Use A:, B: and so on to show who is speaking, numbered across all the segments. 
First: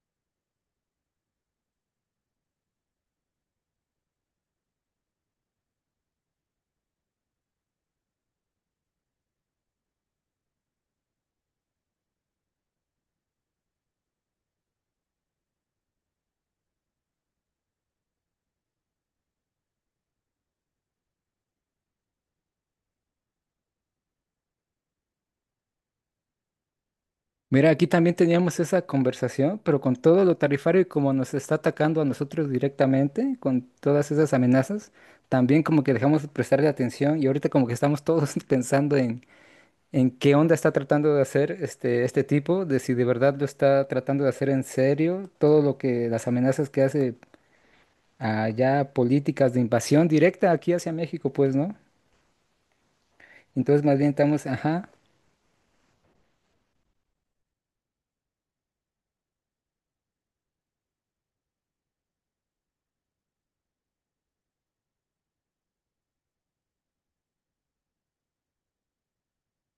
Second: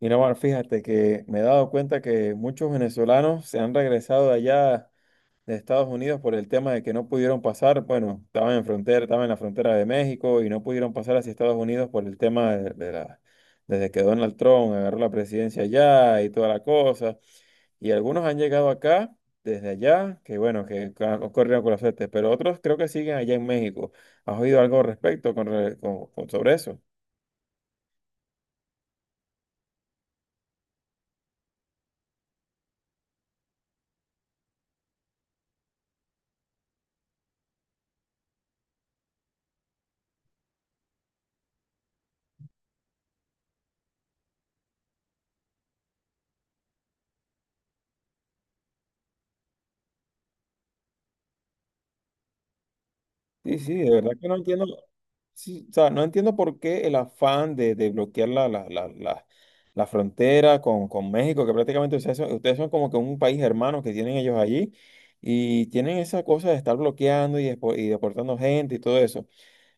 A: Mira, Omar, fíjate que me he dado cuenta que muchos venezolanos se han regresado de allá de Estados Unidos por el tema de que no pudieron pasar, bueno, estaban en frontera, estaban en la frontera de México y no pudieron pasar hacia Estados Unidos por el tema desde que Donald Trump agarró la presidencia allá y toda la cosa. Y algunos han llegado acá desde allá, que bueno, que corrieron con la suerte, pero otros creo que siguen allá en México. ¿Has oído algo al respecto con, re- con- sobre eso?
B: Mira, aquí también teníamos esa conversación, pero con todo lo tarifario y como nos está atacando a nosotros directamente, con todas esas amenazas, también como que dejamos de prestarle atención y ahorita como que estamos todos pensando en qué onda está tratando de hacer este tipo, de si de verdad lo está tratando de hacer en serio, todo lo que las amenazas que hace allá, políticas de invasión directa aquí hacia México, pues, ¿no?
A: Sí, sí,
B: Entonces
A: de
B: más bien
A: verdad que no
B: estamos,
A: entiendo,
B: ajá,
A: sí, o sea, no entiendo por qué el afán de bloquear la frontera con México, que prácticamente ustedes son como que un país hermano que tienen ellos allí y tienen esa cosa de estar bloqueando y, y deportando gente y todo eso.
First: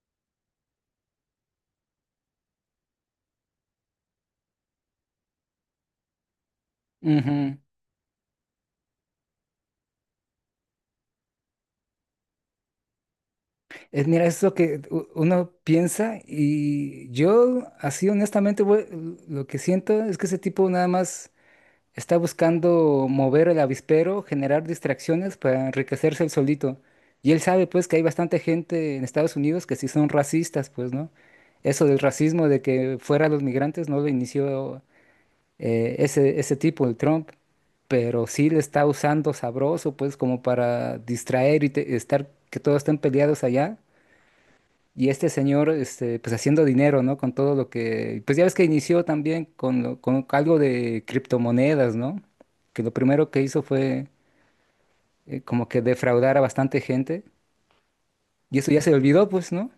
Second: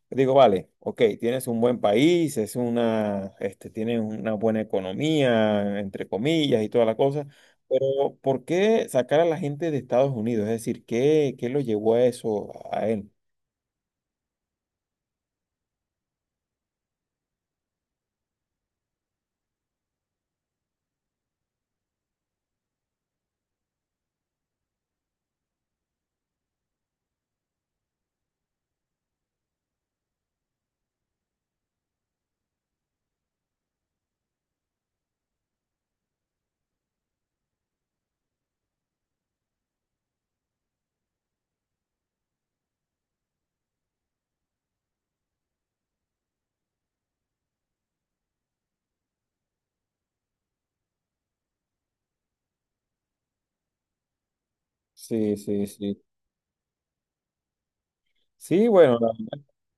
A: Yo digo, vale, ok, tienes un buen país, es una, este, tienes una buena economía, entre comillas, y toda la cosa,
B: ujú.
A: pero ¿por qué sacar a la gente de Estados Unidos? Es decir, ¿qué, qué lo llevó a eso, a él?
B: Mira, es lo que uno piensa y yo así honestamente, güey, lo que siento es que ese tipo nada más está buscando mover el avispero, generar distracciones para enriquecerse él solito. Y él sabe pues que hay bastante gente en Estados Unidos que sí son racistas, pues, ¿no? Eso del racismo de que fuera los migrantes no lo inició ese tipo, el Trump, pero sí le está usando sabroso pues como para distraer y estar que todos estén peleados allá y este señor, este, pues haciendo dinero, ¿no? Con todo lo que, pues ya ves que inició también con, con algo de criptomonedas, ¿no? Que lo primero que hizo fue
A: Sí, sí,
B: como que
A: sí.
B: defraudar a bastante gente. Y
A: Sí,
B: eso ya se
A: bueno,
B: olvidó, pues, ¿no?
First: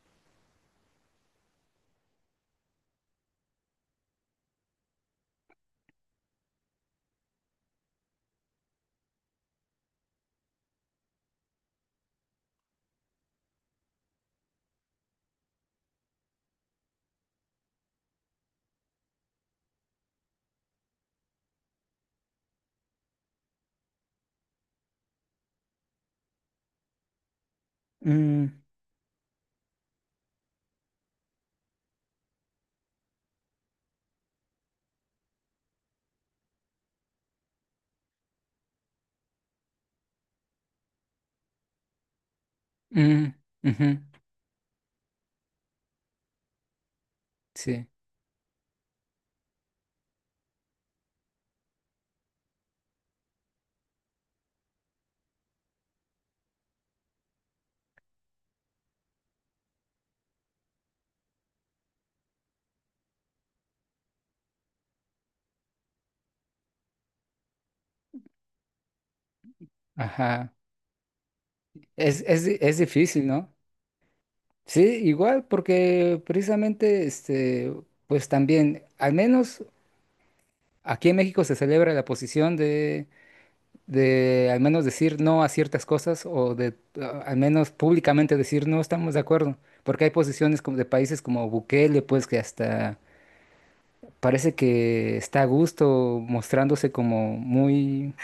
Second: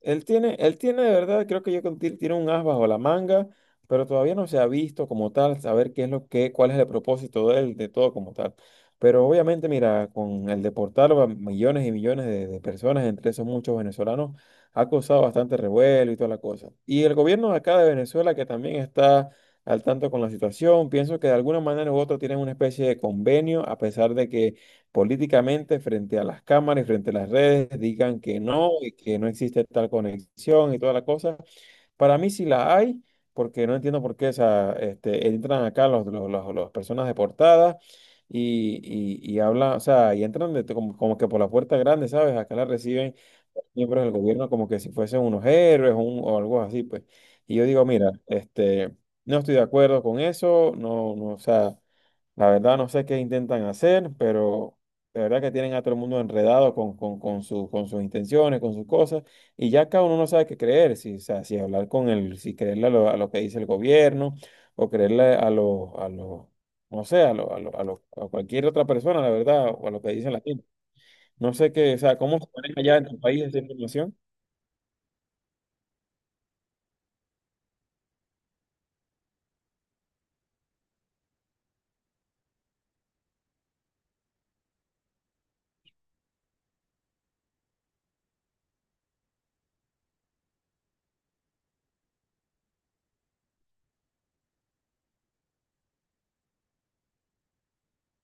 A: él tiene de verdad, creo que yo con Til tiene un as bajo la manga, pero todavía no se ha visto como tal, saber qué es lo que, cuál es el propósito de él, de todo como tal. Pero obviamente, mira, con el deportar a millones y millones de personas, entre esos muchos venezolanos, ha causado bastante revuelo y toda la cosa. Y el gobierno de acá de Venezuela, que también está al tanto con la situación, pienso que de alguna manera u otra tienen una especie de convenio, a pesar de que políticamente frente a las cámaras y frente a las redes, digan que
B: Mm,
A: no y que no existe tal conexión y toda la cosa. Para mí sí la hay, porque no entiendo por qué o sea, este, entran acá las personas deportadas y, y hablan, o sea, y entran como, como que por la puerta grande, ¿sabes? Acá la reciben
B: mm, ujú,
A: miembros del gobierno como que si fuesen unos héroes o algo así, pues. Y yo digo,
B: sí,
A: mira, este, no estoy de acuerdo con eso, no, no, o sea... La verdad no sé qué intentan hacer, pero de verdad que tienen a todo el mundo enredado con sus intenciones, con sus cosas, y ya cada uno no sabe qué creer, si, o sea, si hablar con el, si creerle a lo que dice el gobierno, o creerle a los, no sé, a cualquier otra persona, la verdad, o a lo que dice la
B: ajá.
A: gente. No sé qué, o sea,
B: Es,
A: cómo
B: es,
A: se
B: di- es
A: maneja allá en tu
B: difícil,
A: país
B: ¿no?
A: esa información.
B: Sí, igual, porque precisamente, este, pues también, al menos aquí en México se celebra la posición de al menos decir no a ciertas cosas o de al menos públicamente decir no estamos de acuerdo, porque hay posiciones como de países como Bukele, pues que hasta parece que está a gusto mostrándose como muy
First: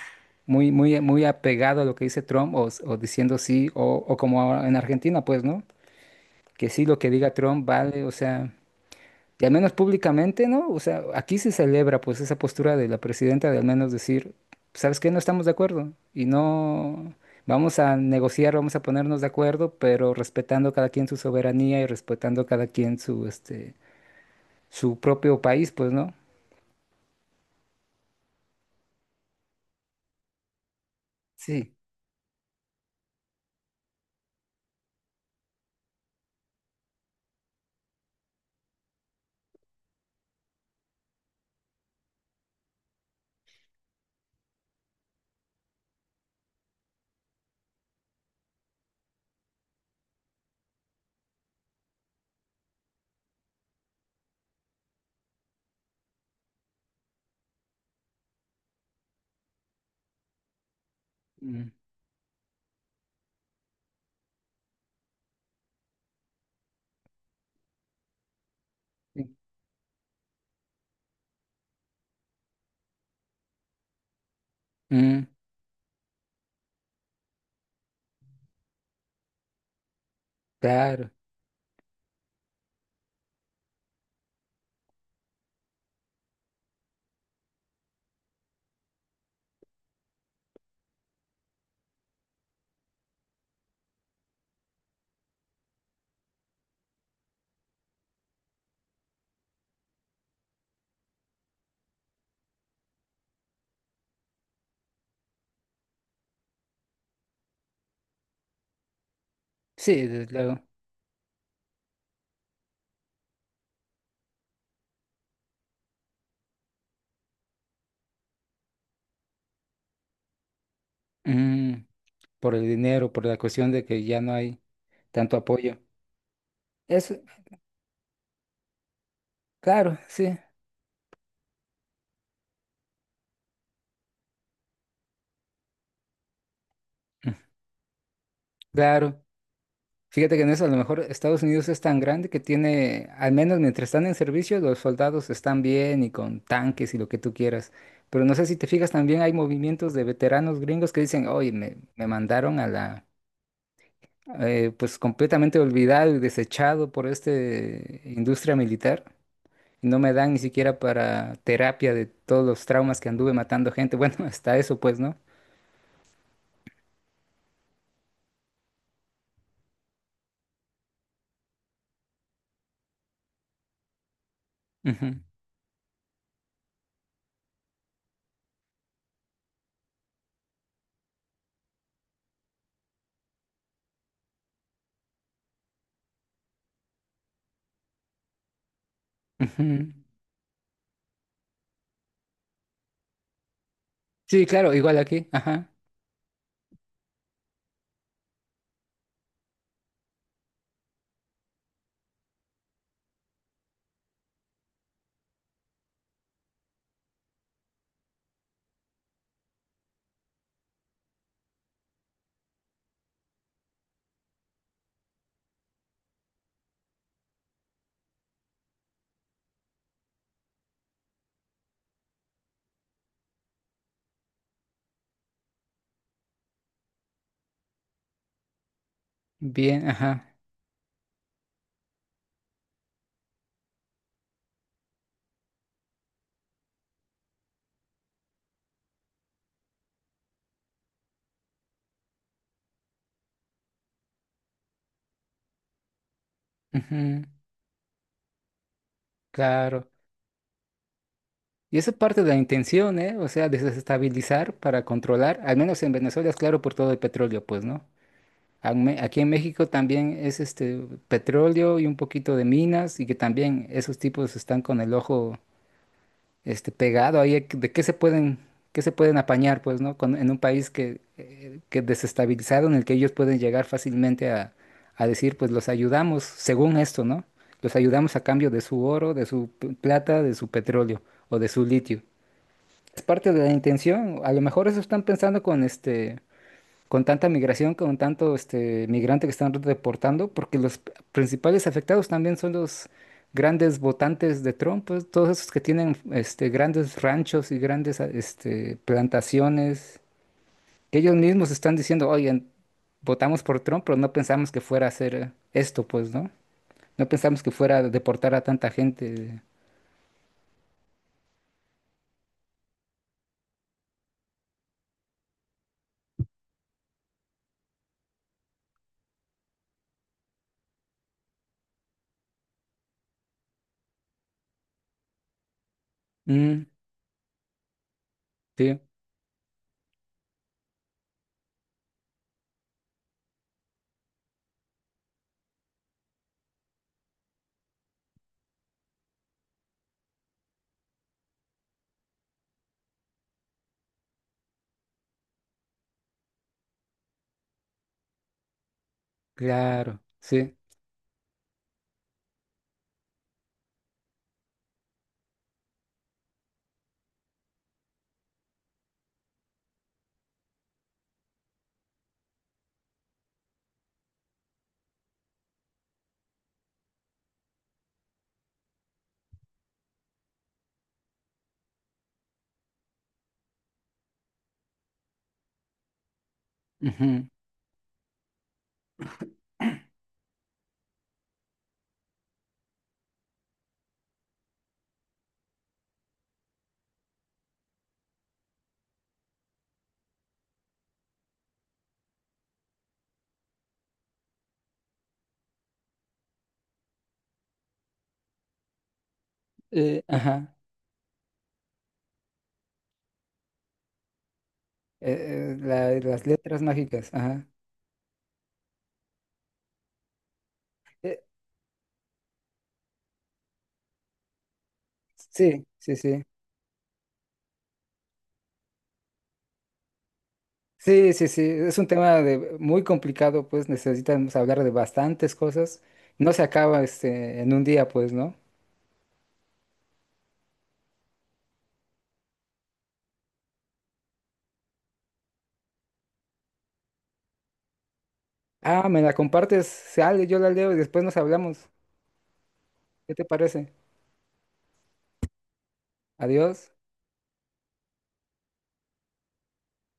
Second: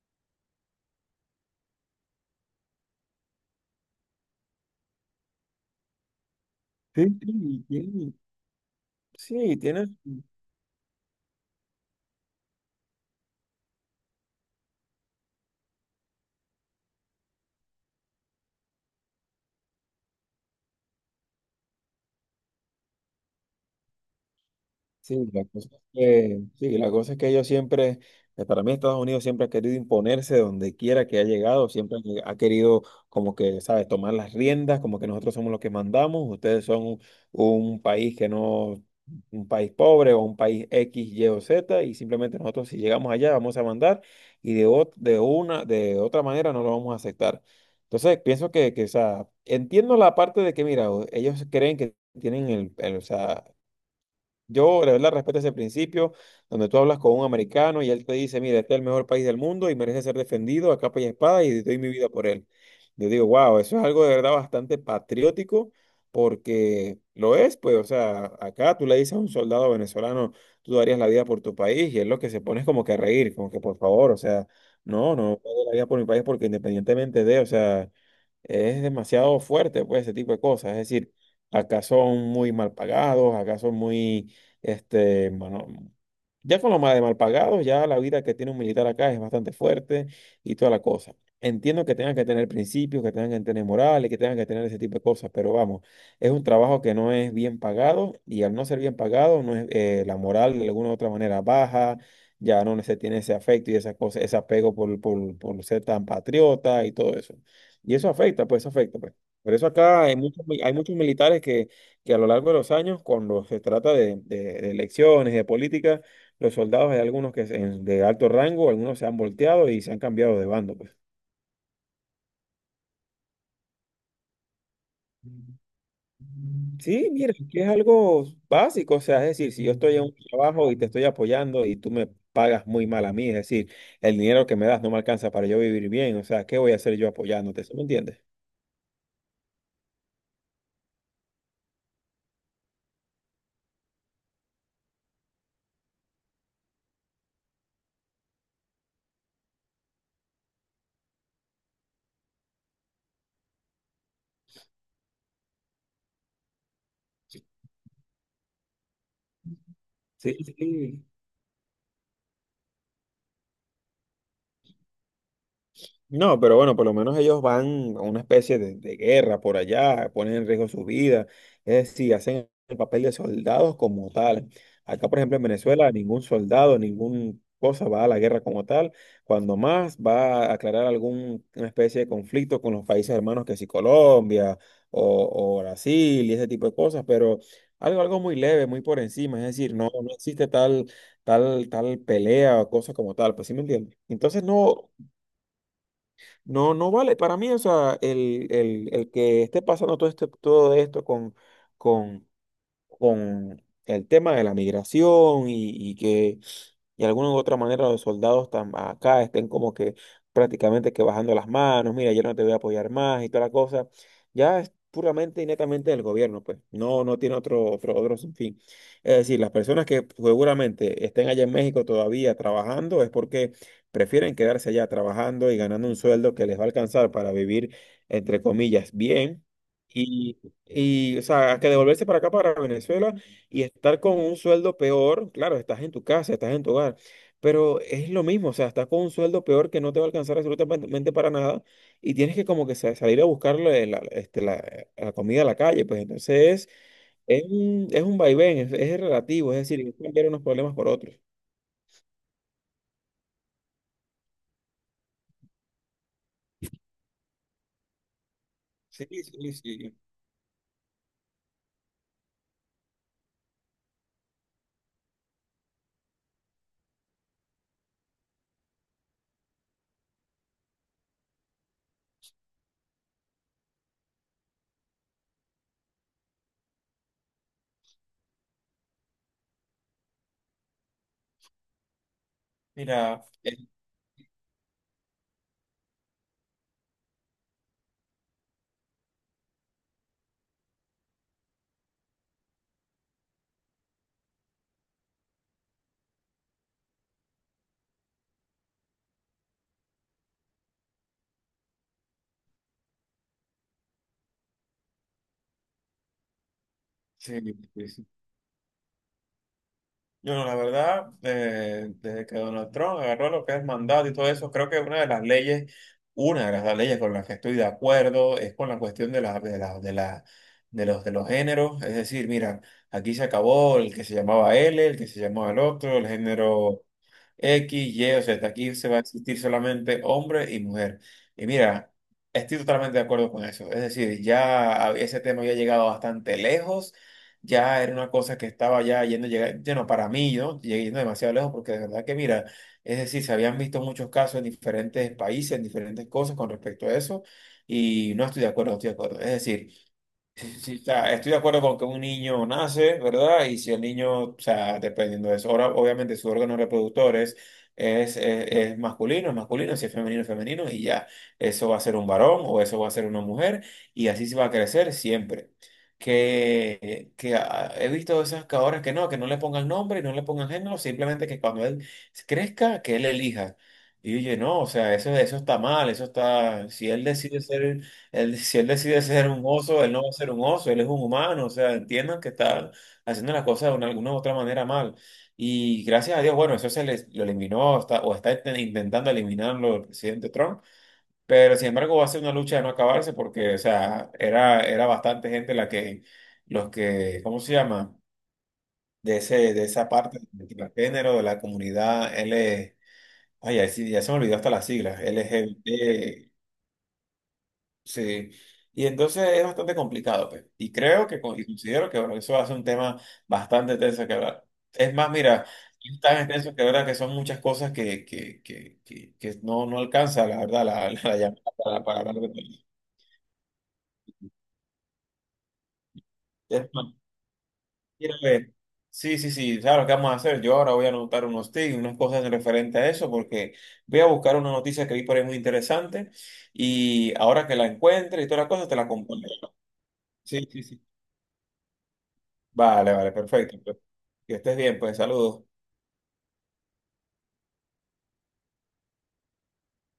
B: muy muy apegado a lo que dice Trump o, o diciendo sí o como ahora en Argentina, pues, ¿no? Que sí lo
A: Sí,
B: que diga
A: sí,
B: Trump vale, o
A: tienen,
B: sea, y al
A: sí,
B: menos
A: tienen.
B: públicamente, ¿no? O sea, aquí se celebra pues esa postura de la presidenta de al menos decir, ¿sabes qué? No estamos de acuerdo y no vamos a negociar, vamos a ponernos de acuerdo, pero respetando cada quien su soberanía y respetando cada quien su este su
A: Sí,
B: propio
A: la cosa
B: país,
A: es
B: pues, ¿no?
A: que, sí, la cosa es que ellos siempre, para mí Estados Unidos siempre ha querido imponerse donde quiera que ha llegado,
B: Sí.
A: siempre ha querido como que, ¿sabes?, tomar las riendas, como que nosotros somos los que mandamos, ustedes son un país que no, un país pobre o un país X, Y o Z, y simplemente nosotros si llegamos allá vamos a mandar y de una, de otra manera no lo vamos a aceptar. Entonces, pienso o sea, entiendo la parte de que, mira, ellos creen que tienen el, o sea, yo, la verdad, respeto ese principio donde tú hablas con un americano y él te dice, mira, este es el mejor país del mundo y merece ser defendido a capa y espada y
B: Mm,
A: doy mi vida por él. Yo digo, wow, eso es algo de verdad bastante patriótico porque lo es, pues, o sea, acá tú le dices a un
B: sí.
A: soldado venezolano, tú darías la vida por tu país y es lo que se pone es como que a reír, como que por favor, o sea, no,
B: Mm,
A: no, no doy la vida por mi país porque independientemente de, o sea es demasiado fuerte, pues, ese tipo de cosas. Es
B: claro.
A: decir, acá son muy mal pagados, acá son muy, este, bueno, ya con lo mal de mal pagados, ya la vida que tiene un militar acá es bastante fuerte y toda la cosa. Entiendo que tengan que tener principios, que tengan que tener morales, que tengan que tener ese tipo de cosas, pero vamos, es un trabajo que no es bien pagado y al no ser bien pagado, no es, la moral de alguna u otra manera baja, ya no se tiene ese afecto y esa cosa, ese apego por, por ser tan patriota y todo eso. Y eso afecta, pues, eso afecta, pues. Por eso acá
B: Sí,
A: hay
B: desde
A: muchos,
B: luego.
A: hay muchos militares que a lo largo de los años, cuando se trata de elecciones, de política, los soldados, hay algunos que de alto rango, algunos se han volteado y se han cambiado de bando, pues.
B: Mm, por el dinero, por la cuestión de que ya no hay tanto apoyo.
A: Sí,
B: Eso,
A: mira, es que es algo básico, o sea, es decir, si yo estoy
B: claro,
A: en un
B: sí.
A: trabajo y te estoy apoyando y tú me pagas muy mal a mí, es decir, el dinero que me das no me alcanza para yo vivir bien, o sea, ¿qué voy a hacer yo
B: Mm,
A: apoyándote? ¿Sí me entiendes?
B: claro. Fíjate que en eso a lo mejor Estados Unidos es tan grande que tiene, al menos mientras están en servicio, los soldados están bien y con tanques y lo que tú quieras. Pero no sé si te fijas, también hay movimientos de veteranos gringos que dicen, oye, me mandaron a la, pues completamente olvidado y desechado por esta industria militar. Y no me dan
A: Sí,
B: ni siquiera
A: sí.
B: para terapia de todos los traumas que anduve matando gente. Bueno, hasta eso pues, ¿no?
A: No, pero bueno, por lo menos ellos van a una especie de guerra por allá, ponen en riesgo su vida, es decir, hacen el papel de soldados como tal. Acá,
B: Ujú,
A: por ejemplo, en Venezuela, ningún soldado, ningún cosa va a la guerra como tal, cuando más va a aclarar alguna especie de conflicto con los países hermanos que si Colombia o Brasil y ese tipo de cosas, pero algo, algo muy leve, muy por encima, es decir, no,
B: ujú.
A: no existe tal, tal pelea o cosa como tal, pues sí me entiendes. Entonces
B: Sí, claro,
A: no.
B: igual aquí. Ajá.
A: No, no vale. Para mí, o sea, el que esté pasando todo, este, todo esto con, con el tema de la migración y que de alguna u otra manera los soldados acá estén como que prácticamente que bajando las manos, mira, yo no te voy a apoyar más y toda la cosa, ya es puramente y netamente del gobierno, pues no, no tiene otro fin. Es decir, las personas que seguramente estén allá en México todavía trabajando es porque prefieren quedarse allá trabajando y ganando un sueldo que les va a alcanzar para vivir, entre comillas, bien.
B: Bien, ajá.
A: Y, o sea, que devolverse para acá, para Venezuela, y estar con un sueldo peor, claro, estás en tu casa, estás en tu hogar, pero es lo mismo, o sea, estás con un sueldo peor que no te va a alcanzar absolutamente para nada, y tienes que como que salir a buscarle la, este, la comida a la calle, pues entonces
B: Ujú,
A: es un vaivén, es relativo, es decir,
B: claro.
A: es cambiar unos problemas por otros.
B: Y eso es parte de la intención, ¿eh? O sea, desestabilizar para controlar, al menos en Venezuela es claro por todo el petróleo, pues, ¿no?
A: Sí,
B: Aquí en
A: sí,
B: México
A: sí.
B: también es este petróleo y un poquito de minas y que también esos tipos están con el ojo este pegado ahí de qué se pueden apañar, pues, ¿no? En un país que desestabilizado, en el que ellos pueden llegar fácilmente a decir, pues los ayudamos según esto, ¿no? Los ayudamos a cambio de su oro, de su plata, de su petróleo o de su litio. Es
A: Mira,
B: parte de la intención. A lo mejor eso están pensando con este, con tanta migración, con tanto este migrante que están reportando, porque los principales afectados también son los grandes votantes de Trump, pues, todos esos que tienen este grandes ranchos y grandes este plantaciones, que ellos mismos están diciendo, oye, votamos por Trump, pero no pensamos que fuera a hacer esto, pues, ¿no? No
A: sí,
B: pensamos que fuera a
A: sí, sí.
B: deportar a tanta gente.
A: Yo, no la verdad, desde que Donald Trump agarró lo que es mandato y todo eso, creo que una de las leyes, una de las leyes con las que estoy de acuerdo es con la cuestión de los géneros. Es decir, mira, aquí se acabó el que se llamaba L, el que se llamaba el otro, el
B: Mm,
A: género X, Y, o Z. Aquí
B: sí,
A: se va a existir solamente hombre y mujer. Y mira, estoy totalmente de acuerdo con eso. Es decir, ya ese tema ya ha llegado bastante lejos, ya era una cosa que estaba ya yendo, bueno, para mí, ¿no? Llegué yendo demasiado lejos porque de verdad que, mira, es decir, se habían visto muchos casos en diferentes países, en diferentes cosas con respecto a eso, y no estoy de acuerdo, no estoy de acuerdo. Es decir,
B: claro,
A: sí,
B: sí.
A: sí, sí. O sea, estoy de acuerdo con que un niño nace, ¿verdad? Y si el niño, o sea, dependiendo de eso, ahora obviamente su órgano reproductor es masculino, si es femenino, es femenino, y ya, eso va a ser un varón o eso va a ser una mujer, y así se va a crecer siempre. He visto esas que ahora que no le pongan nombre y no le pongan género, simplemente que cuando él crezca, que él elija. Y oye, no, o sea, eso está mal, eso está, si él
B: Ujú,
A: decide ser... Él, si él decide ser un oso, él no va a ser un oso, él es un humano, o sea, entiendan que está haciendo las cosas de alguna u otra manera mal. Y gracias a Dios, bueno, eso se les, lo eliminó o está intentando eliminarlo el presidente Trump, pero sin embargo va a ser una lucha de no acabarse porque, o sea, era, era bastante gente la que, los que, ¿cómo se llama? De ese, de esa parte
B: ajá.
A: del género, de la comunidad L, ay, ya, sí, ya se me olvidó hasta las siglas,
B: Las
A: LGBT.
B: letras mágicas, ajá.
A: Sí, y entonces es bastante complicado, pues. Y creo
B: Eh,
A: que y considero que bueno, eso hace un tema bastante tenso que hablar. Es más, mira,
B: sí, sí,
A: es tan
B: sí.
A: extenso que verdad que son muchas cosas que no, no alcanza, la verdad, la, la,
B: Sí,
A: la
B: sí,
A: llamada
B: sí. Es un
A: para hablar
B: tema
A: de
B: de,
A: todo.
B: muy complicado, pues necesitamos hablar de bastantes cosas. No se
A: Es
B: acaba
A: más,
B: este, en un día, pues,
A: mira,
B: ¿no?
A: ve, sí, sí, sí, ¿sabes lo que vamos a hacer? Yo ahora voy a anotar unos tips, unas cosas referente a eso, porque voy a buscar una noticia que vi por ahí muy interesante y ahora que la encuentre y todas las cosas te la
B: Ah, me la
A: compongo.
B: compartes, sale, yo
A: Sí,
B: la
A: sí,
B: leo y
A: sí.
B: después nos hablamos.
A: Vale, vale,
B: ¿Qué te parece?
A: perfecto. Que estés bien, pues saludos.
B: Adiós.